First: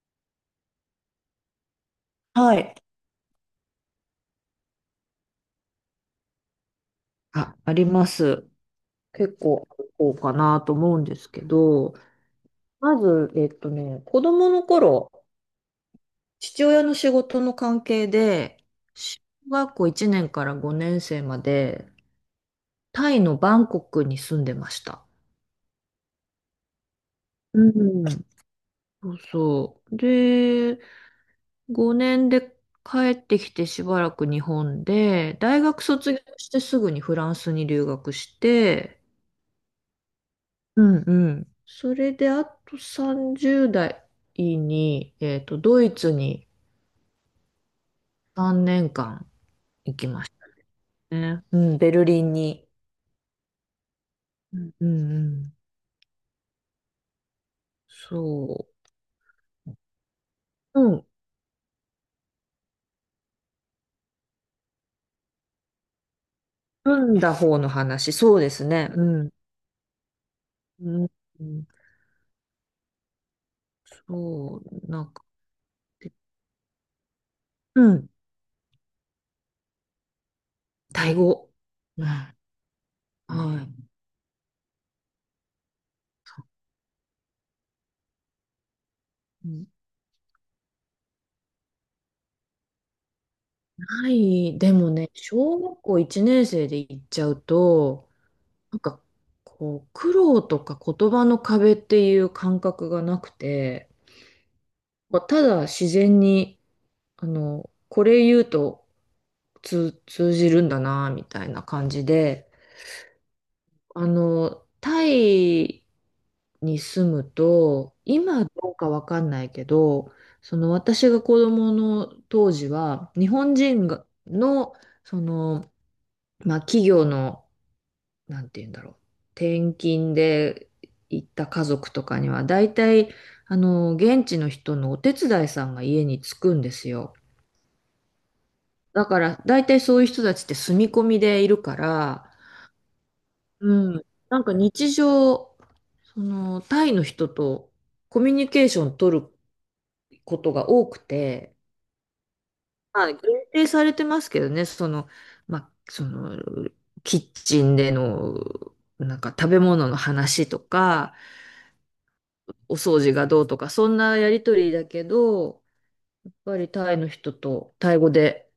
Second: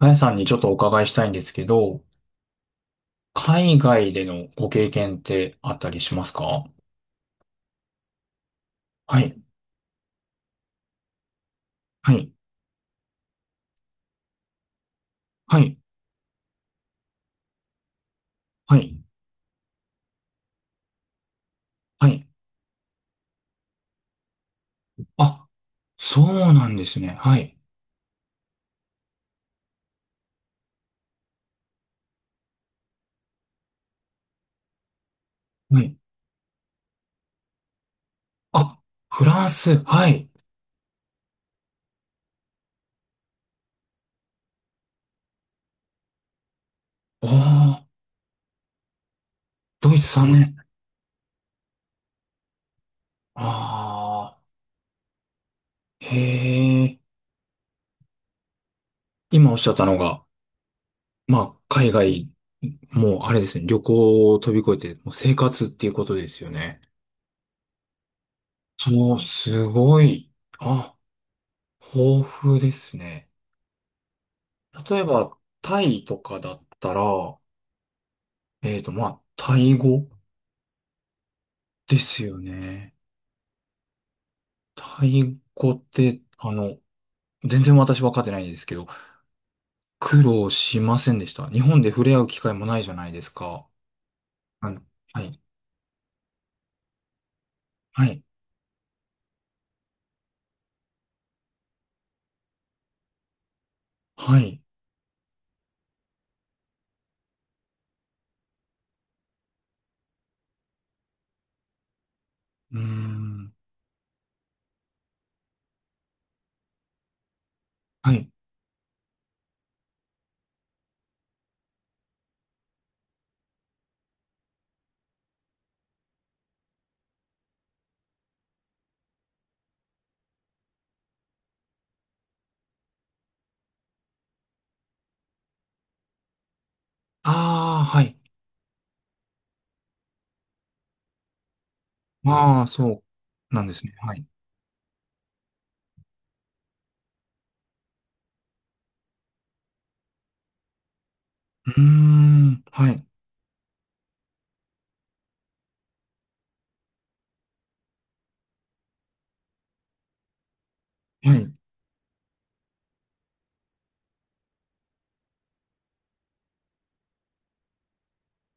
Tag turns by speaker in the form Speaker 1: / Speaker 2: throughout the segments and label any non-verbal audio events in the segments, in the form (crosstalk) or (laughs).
Speaker 1: あやさんにちょっとお伺いしたいんですけど、
Speaker 2: はい。
Speaker 1: 海外でのご経験ってあったりしますか？
Speaker 2: あ、あります。
Speaker 1: は
Speaker 2: 結
Speaker 1: い、
Speaker 2: 構ある方かなと思うんですけど、
Speaker 1: はい、
Speaker 2: まず、子供の頃、
Speaker 1: はい、
Speaker 2: 父親の仕事の関係で、
Speaker 1: はい、
Speaker 2: 小学校1年から5年生まで、
Speaker 1: はい。
Speaker 2: タイのバンコクに住んでました。
Speaker 1: あ、そうなんですね。はい、
Speaker 2: うん。そうそう。で、5年で帰ってきてしばらく日本で、大
Speaker 1: は
Speaker 2: 学
Speaker 1: い。
Speaker 2: 卒業してすぐにフランスに留学し
Speaker 1: あ、
Speaker 2: て、
Speaker 1: フランス、はい。
Speaker 2: うんうん。それで、あと30代に、ドイツに
Speaker 1: おー、
Speaker 2: 3年間
Speaker 1: ド
Speaker 2: 行
Speaker 1: イツ
Speaker 2: きま
Speaker 1: 3
Speaker 2: し
Speaker 1: 年。
Speaker 2: たね。うん、ベルリンに。
Speaker 1: あ
Speaker 2: うんうんうん。
Speaker 1: ー、へー。
Speaker 2: そ
Speaker 1: 今おっしゃったのが、
Speaker 2: う。うん。
Speaker 1: まあ、海外、もうあれですね、旅行を飛び越えて、もう生活っていうことですよね。
Speaker 2: 組んだ方の話、そうですね。う
Speaker 1: そう、
Speaker 2: ん。
Speaker 1: すごい。あ、
Speaker 2: うん。うん
Speaker 1: 豊富ですね。
Speaker 2: そう。
Speaker 1: 例
Speaker 2: な
Speaker 1: え
Speaker 2: んか、
Speaker 1: ば、タイとかだったら、
Speaker 2: うん。
Speaker 1: まあ、タイ語
Speaker 2: タイ語。
Speaker 1: で
Speaker 2: うん。
Speaker 1: す
Speaker 2: は
Speaker 1: よね。
Speaker 2: い。
Speaker 1: タイ語って、全然私分かってないですけど、苦労しませんでした。日本で触れ合う機会もないじゃないですか。
Speaker 2: ない。
Speaker 1: あ
Speaker 2: で
Speaker 1: の
Speaker 2: もね、
Speaker 1: はい。
Speaker 2: 小学校1年生で行っちゃう
Speaker 1: は
Speaker 2: と、
Speaker 1: い。
Speaker 2: なんか、こう、苦労とか言葉の壁っていう感覚がなくて、
Speaker 1: はい。
Speaker 2: まあただ自然に、あの、これ言うと通じるんだな、みたいな感じで、
Speaker 1: うーん。
Speaker 2: あの、タイに住むと、
Speaker 1: はい。
Speaker 2: 今どうかわかんないけど、その私が子供の当時は、日本人がの、その、まあ、企業のなんて言うんだろう。転勤で行った家族とかには、大体、あの、現地の人のお手伝いさんが家に着くんですよ。
Speaker 1: ああ、はい。
Speaker 2: だから、大体そういう人たちって住み込みでいるから、
Speaker 1: ああ、そうなんで
Speaker 2: う
Speaker 1: すね。
Speaker 2: ん。
Speaker 1: はい。
Speaker 2: なんか日常、その、タイの人とコミュニケーション取ることが多くて、
Speaker 1: うーん。は
Speaker 2: ま
Speaker 1: い。
Speaker 2: あ、限定されてますけどね、その、まあ、その、キッチンでの、なんか食べ物の話とか、
Speaker 1: はい。
Speaker 2: お掃除がどうとか、そんなやりとりだけど、やっぱりタイの人とタイ語で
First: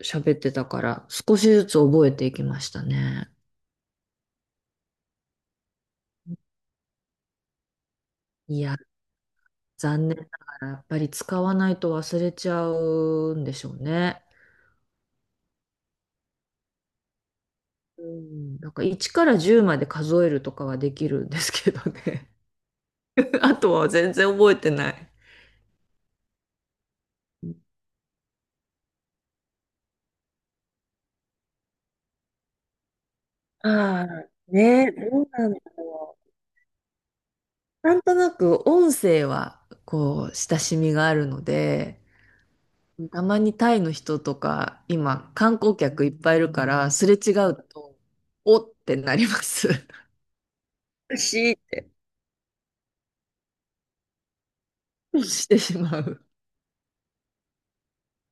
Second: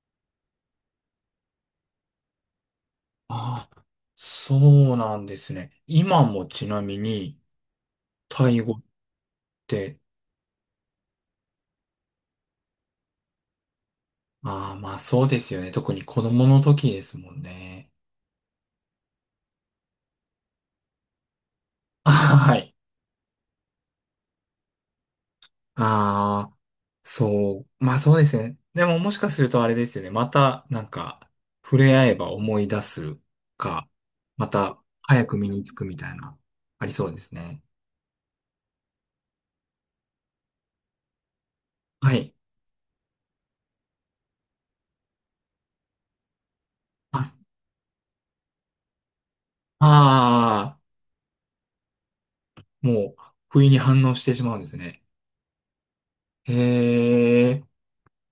Speaker 2: 喋ってたから、少しずつ覚えていきましたね。
Speaker 1: ああ、そうなんですね。今もちなみに、タイ
Speaker 2: い
Speaker 1: 語
Speaker 2: や、
Speaker 1: って？
Speaker 2: 残念ながら、やっぱり使わないと忘れちゃうんでしょうね。
Speaker 1: ああ、まあそうですよね。特に子供の時ですもんね。
Speaker 2: うん、なんか1から10まで数えるとかはできるんですけど
Speaker 1: (laughs) あ、
Speaker 2: ね。
Speaker 1: はい。
Speaker 2: (laughs) あとは全然覚えてない。
Speaker 1: ああ、そう。まあそうですね。でももしかするとあれですよね。また触れ合えば思い出す
Speaker 2: あ
Speaker 1: か、
Speaker 2: あ、
Speaker 1: また
Speaker 2: ね、ど
Speaker 1: 早
Speaker 2: う
Speaker 1: く
Speaker 2: な
Speaker 1: 身
Speaker 2: んだ
Speaker 1: につくみた
Speaker 2: ろ
Speaker 1: いな、ありそうですね。
Speaker 2: う。なんとなく音声はこう親しみがあるので、
Speaker 1: はい。
Speaker 2: たまにタイの人とか、今、観光客いっぱいいるから、すれ
Speaker 1: あ
Speaker 2: 違うと、おってなります。(laughs)
Speaker 1: あ
Speaker 2: 美味しいって。
Speaker 1: ー、もう不意に反応してしまうんですね。
Speaker 2: してしまう。
Speaker 1: へえ。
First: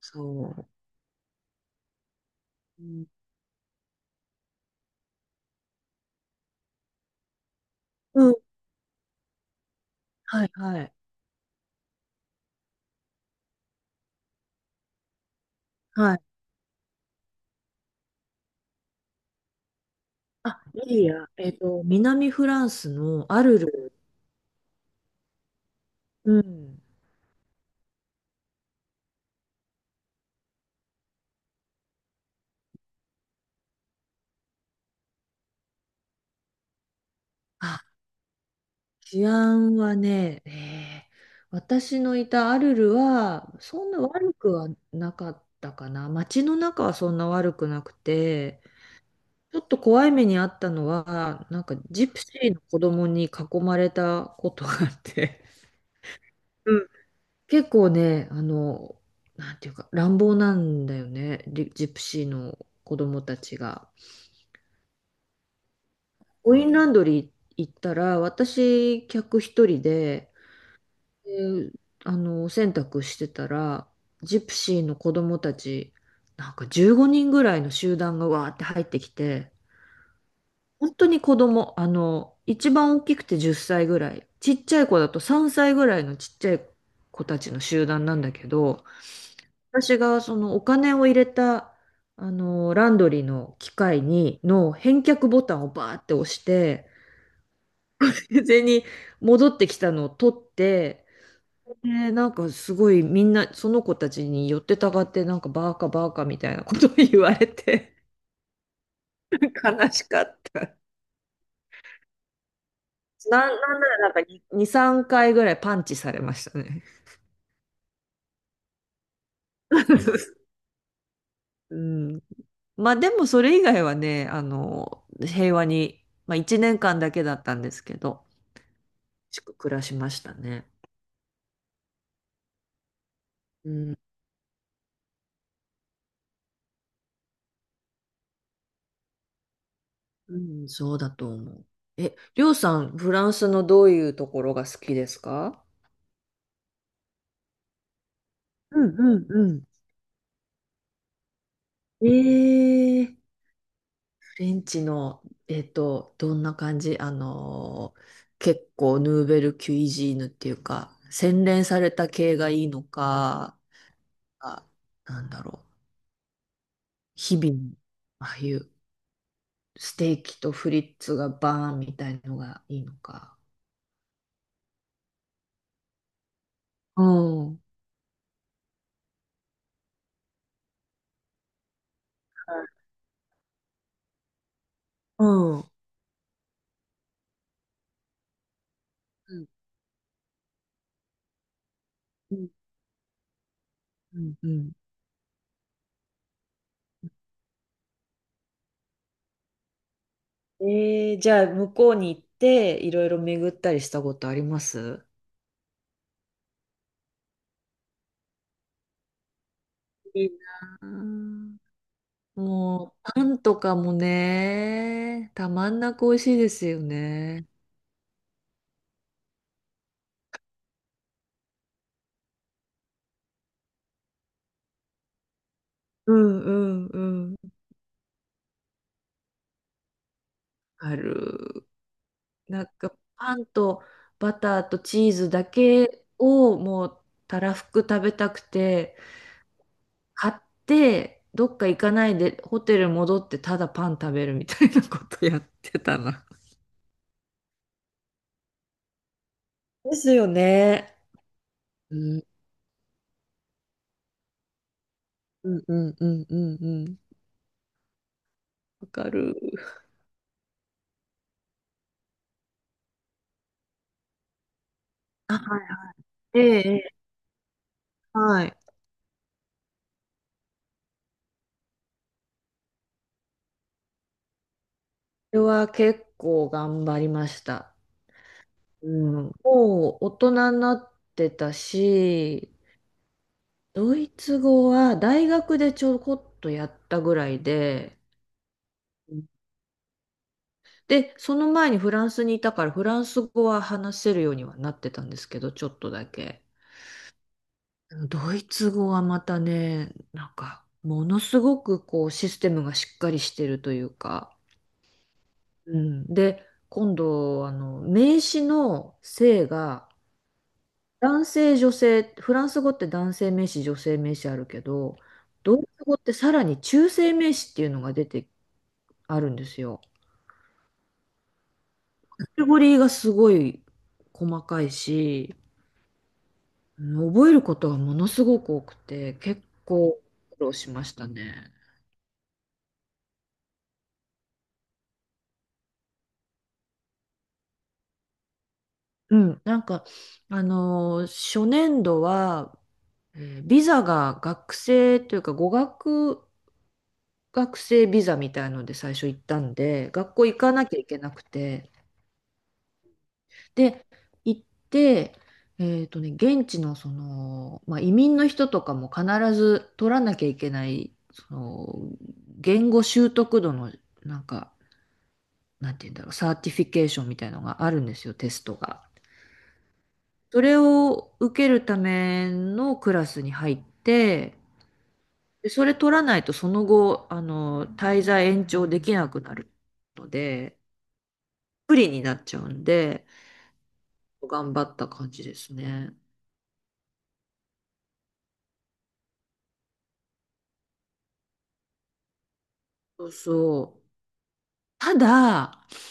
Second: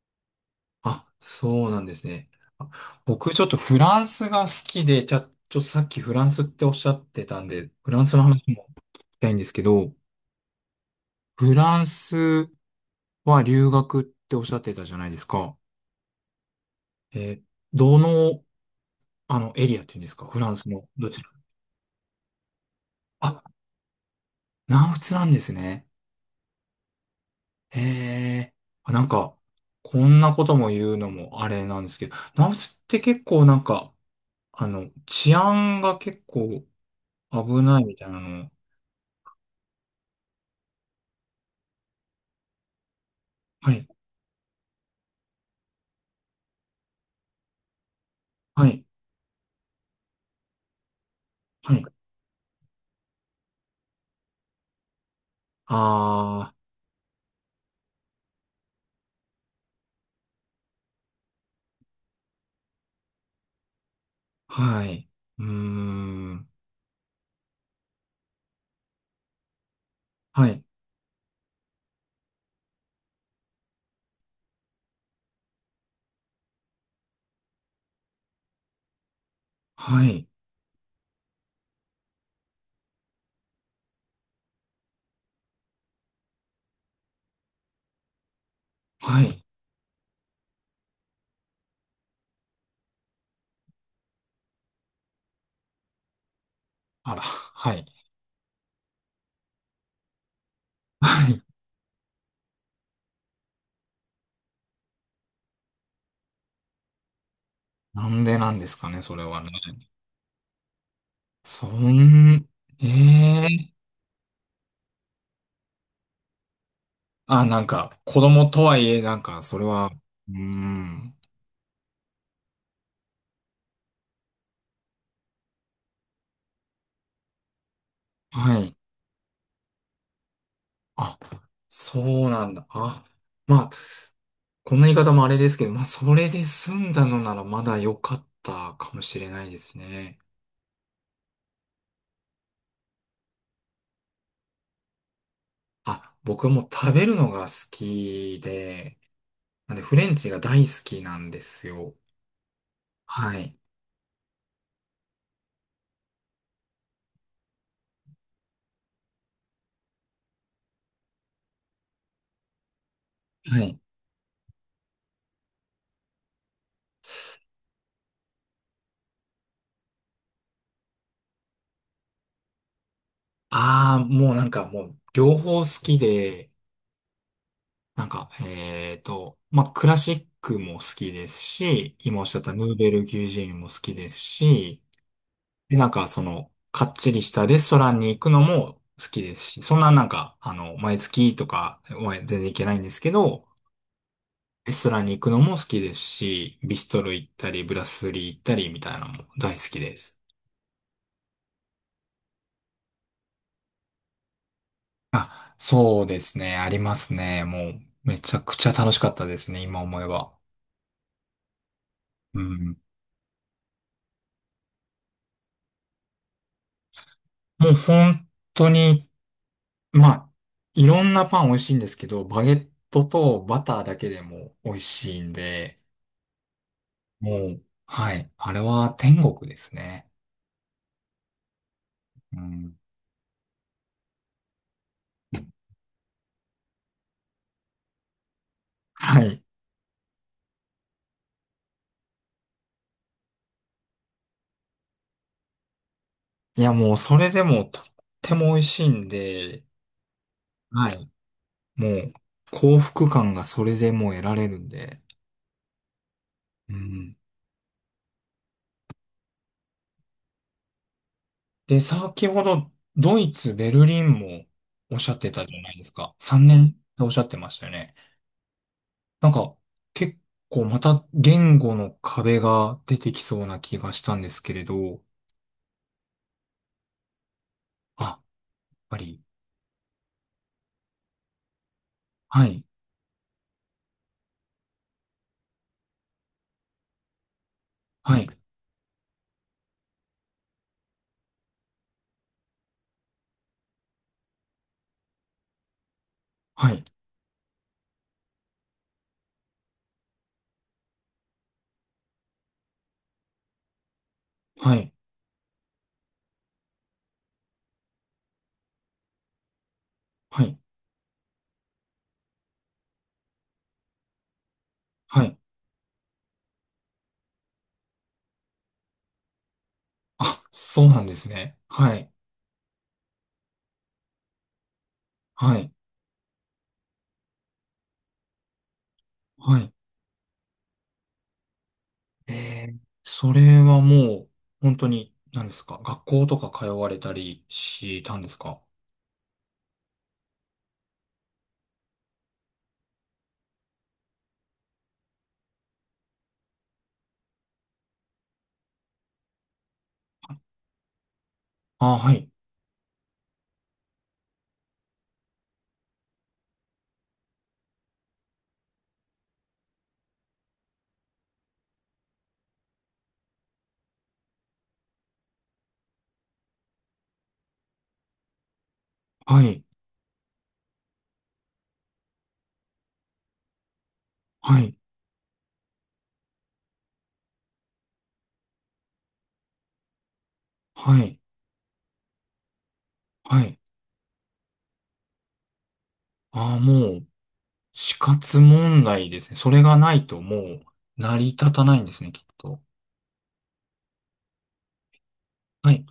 Speaker 2: そう。
Speaker 1: あ、そうなんですね。あ、
Speaker 2: うん
Speaker 1: 僕ちょっとフランスが好きで、じゃあ、ちょっとさっきフランスっておっしゃってたんで、フランスの
Speaker 2: うん。
Speaker 1: 話も聞きたいんですけど、
Speaker 2: はいはい。
Speaker 1: フランスは留学っておっしゃってたじゃないですか。
Speaker 2: はい。
Speaker 1: えーどの、エリアっていうんですかフラン
Speaker 2: あ、
Speaker 1: スの、
Speaker 2: いい
Speaker 1: どち
Speaker 2: や。
Speaker 1: ら？
Speaker 2: 南フランスの
Speaker 1: あ、
Speaker 2: アルル。
Speaker 1: 南仏なんですね。
Speaker 2: うん。
Speaker 1: へえ。あ、こんなことも言うのもあれなんですけど、南仏って結構治安が結構危
Speaker 2: あ、
Speaker 1: ないみたいなの。
Speaker 2: 治安はね、私のいたアルルは、
Speaker 1: は
Speaker 2: そ
Speaker 1: い、
Speaker 2: んな悪くはなかったかな。街の中はそんな悪くなくて、
Speaker 1: はい、
Speaker 2: ちょっと怖い目にあったのは、なんか
Speaker 1: はい。
Speaker 2: ジプシーの子供に囲まれたことがあって、
Speaker 1: あ
Speaker 2: うん。結構ね、あの、なんていうか、乱暴なんだよね、リジプシーの子供たちが。
Speaker 1: あ、はい。うーん。
Speaker 2: コインランドリー行ったら、私、客一人で、
Speaker 1: はい、
Speaker 2: で、あの、お洗濯してたら、ジプシーの子供たち、なんか15人ぐらいの集団がわーって入ってきて、
Speaker 1: はい、
Speaker 2: 本当に子供、あの、一番大きくて10歳ぐらい、ちっちゃい子だと3歳ぐらいのちっちゃい子たちの集団なんだけど、
Speaker 1: はい。
Speaker 2: 私がそのお金を入れた、あの、ランドリーの機械に、の返却ボタンをバーって押して、
Speaker 1: あら、はい。
Speaker 2: に戻ってきたのを取って、
Speaker 1: はい。
Speaker 2: で、なんかすごいみんな、その子たちに寄ってたがって、なんかバーカバーカみたいなことを言われて、
Speaker 1: なんでなんですかね、それはね。
Speaker 2: 悲しかった。
Speaker 1: そん、え
Speaker 2: な
Speaker 1: え
Speaker 2: ん、
Speaker 1: ー、
Speaker 2: なんならなんか2 3回ぐらいパンチされましたね。
Speaker 1: あ、子供とはいえ、それは、うー
Speaker 2: (laughs)
Speaker 1: ん。
Speaker 2: うん。まあでもそれ以外はね、あの、平和に、まあ1年間だけだったんですけど、
Speaker 1: はい。
Speaker 2: しく暮らしましたね。
Speaker 1: あ、そうなんだ。あ、ま
Speaker 2: う
Speaker 1: あ、
Speaker 2: ん、
Speaker 1: こんな言い方もあれですけど、まあ、それで済んだのならまだ良かったかもしれないですね。
Speaker 2: うん、そうだと思う。え、りょうさん、フランスのどういうところが好きですか？
Speaker 1: あ、僕はもう食べるのが好き
Speaker 2: うん
Speaker 1: で、
Speaker 2: うんうん。
Speaker 1: なんでフレンチが大好きなんですよ。
Speaker 2: えー。
Speaker 1: はい。
Speaker 2: ベンチの、どんな感じあのー、結構ヌーベル・キュイジーヌっていうか、洗練された系がいいのか、
Speaker 1: はい。
Speaker 2: あ、なんだろう。日々、ああいうステーキとフリッツがバーンみたいのがいいのか。
Speaker 1: ああ、もうもう両方好きで、
Speaker 2: うん。
Speaker 1: まあ、クラシックも好きですし、今おっしゃったヌーベルギュジーンも好きですし、
Speaker 2: うん。う
Speaker 1: で、かっちりしたレストランに行くのも好きで
Speaker 2: ん。
Speaker 1: すし、そんな毎月とか、まあ全
Speaker 2: う
Speaker 1: 然
Speaker 2: ん
Speaker 1: 行けないんですけど、
Speaker 2: うんう
Speaker 1: レ
Speaker 2: ん。
Speaker 1: ストランに行くのも好きですし、ビストロ行ったり、ブラスリー行ったりみたいなのも大好きです。
Speaker 2: じゃあ、向こうに行って、いろいろ巡ったりしたことあります？
Speaker 1: あ、そうですね。ありますね。もう、めちゃくちゃ楽しかったですね。今思え
Speaker 2: いい
Speaker 1: ば。
Speaker 2: なあ。
Speaker 1: うん。
Speaker 2: もう、パンとかもね、たまんなく美味しいですよね。
Speaker 1: もう本当に、まあ、いろんなパン美味しいんですけど、バゲットとバターだけでも美味しいんで、
Speaker 2: うんうんう
Speaker 1: も
Speaker 2: ん。
Speaker 1: う、はい。あれは天国ですね。
Speaker 2: ある。
Speaker 1: う
Speaker 2: なん
Speaker 1: ん。
Speaker 2: か、パンとバターとチーズだけをもう、たらふく食べたくて、
Speaker 1: はい。
Speaker 2: 買って、どっか行かないで、ホテル戻って、ただパン食べるみたいなことやってたな。
Speaker 1: いや、もうそれでもとっても美味しいんで、
Speaker 2: ですよ
Speaker 1: は
Speaker 2: ね。
Speaker 1: い。もう
Speaker 2: うん、
Speaker 1: 幸福感がそれでもう得られるんで。
Speaker 2: うん、うん、うん、うん。う
Speaker 1: う
Speaker 2: ん。
Speaker 1: ん。
Speaker 2: わかる。
Speaker 1: で、先ほどドイツ、ベルリンもおっしゃってたじゃ
Speaker 2: あ、
Speaker 1: ないですか。
Speaker 2: え
Speaker 1: 3
Speaker 2: え、
Speaker 1: 年っ
Speaker 2: ええ。
Speaker 1: ておっしゃってましたよね。
Speaker 2: はい。
Speaker 1: なんか結構また言語の壁が出てきそうな気がしたんですけれど。
Speaker 2: それは結構頑張りました。
Speaker 1: あ、やっ
Speaker 2: う
Speaker 1: ぱ
Speaker 2: ん、
Speaker 1: り。
Speaker 2: もう大人になってた
Speaker 1: は
Speaker 2: し、
Speaker 1: い。
Speaker 2: ドイツ語は大学でちょこっとやったぐらいで、
Speaker 1: はい。
Speaker 2: で、その前にフランスにいたからフランス語は話せるようにはなってたんですけど、ちょっとだけ。
Speaker 1: はい。
Speaker 2: ドイツ語はまたね、なんか、ものすごくこうシステムがしっかりしてるというか、
Speaker 1: はい。
Speaker 2: うん。で、今度、あの、名詞の性が、
Speaker 1: はい。
Speaker 2: 男性、女性、フランス語って男性名詞、女性名詞あるけど、
Speaker 1: はい。
Speaker 2: ドイツ語ってさらに中性名詞っていうのが出てあるんですよ。
Speaker 1: あ、そうなんですね。はい。
Speaker 2: カテゴリーがすごい細かいし、
Speaker 1: はい。
Speaker 2: うん。覚えることがものすごく多くて、結
Speaker 1: はい。
Speaker 2: 構苦労しましたね。
Speaker 1: ええ、それはもう、本当に、何ですか学校とか通われたりしたんですか？
Speaker 2: うん、なんか、あのー、初年度は、ビザが学生というか語学学生ビザみたいので最初行ったんで、学校行かなきゃいけなくて、
Speaker 1: あ、はい、
Speaker 2: で、行って、現地のその、まあ、移民の人とかも必ず取らなきゃいけない、その、言語習得度の、なんか、なんて言うんだろう、サーティフィケーションみたいのがあるんですよ、テストが。
Speaker 1: はい、
Speaker 2: それを受けるためのクラスに入って、
Speaker 1: はい、
Speaker 2: でそれ取らないとその後、あの、滞在延長できなくなるので、
Speaker 1: はい、
Speaker 2: 不利になっちゃうんで、
Speaker 1: はい。
Speaker 2: 頑張った感じですね。
Speaker 1: ああ、もう、死活問題ですね。それがないともう、成り立たないんですね、きっと。
Speaker 2: そうそう。ただ、
Speaker 1: はい、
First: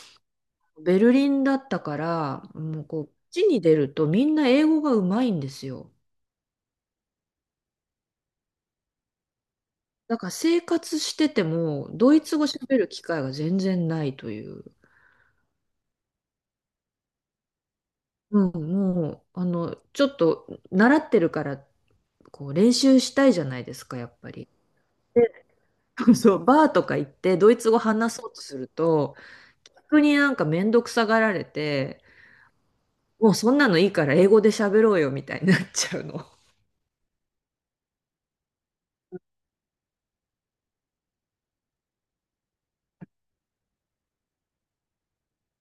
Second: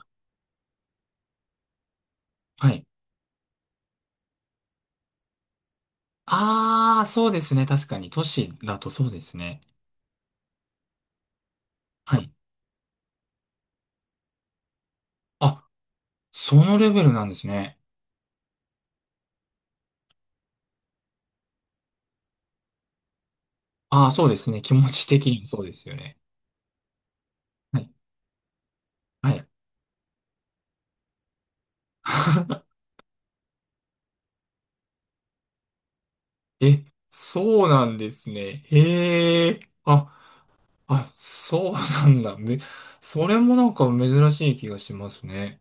Speaker 2: ベルリンだったから、
Speaker 1: は
Speaker 2: も
Speaker 1: い。
Speaker 2: うこう、街に出るとみんな英語がうまいんですよ。
Speaker 1: ああ、そうですね。確かに、都市だとそうですね。
Speaker 2: だから生活してても、ド
Speaker 1: は
Speaker 2: イ
Speaker 1: い。
Speaker 2: ツ語喋る機会が全然ないという。
Speaker 1: あ、そのレベルなんですね。
Speaker 2: うん、もう、あの、ちょっと習ってるから、こう、練習したいじゃないですか、
Speaker 1: あ
Speaker 2: や
Speaker 1: あ、
Speaker 2: っ
Speaker 1: そう
Speaker 2: ぱ
Speaker 1: で
Speaker 2: り。
Speaker 1: すね。気持ち的に
Speaker 2: で、
Speaker 1: もそうですよ
Speaker 2: (laughs)
Speaker 1: ね。
Speaker 2: そう、バーとか行って、ドイツ語
Speaker 1: はい、
Speaker 2: 話そうとすると、
Speaker 1: はい。
Speaker 2: 逆になんかめんどくさがられて、もうそんなのいいから英語で喋ろうよ、みたいになっちゃうの。
Speaker 1: え、そうなんですね。へえ。あ、あ、そうなんだ。それもなんか珍しい気がしますね。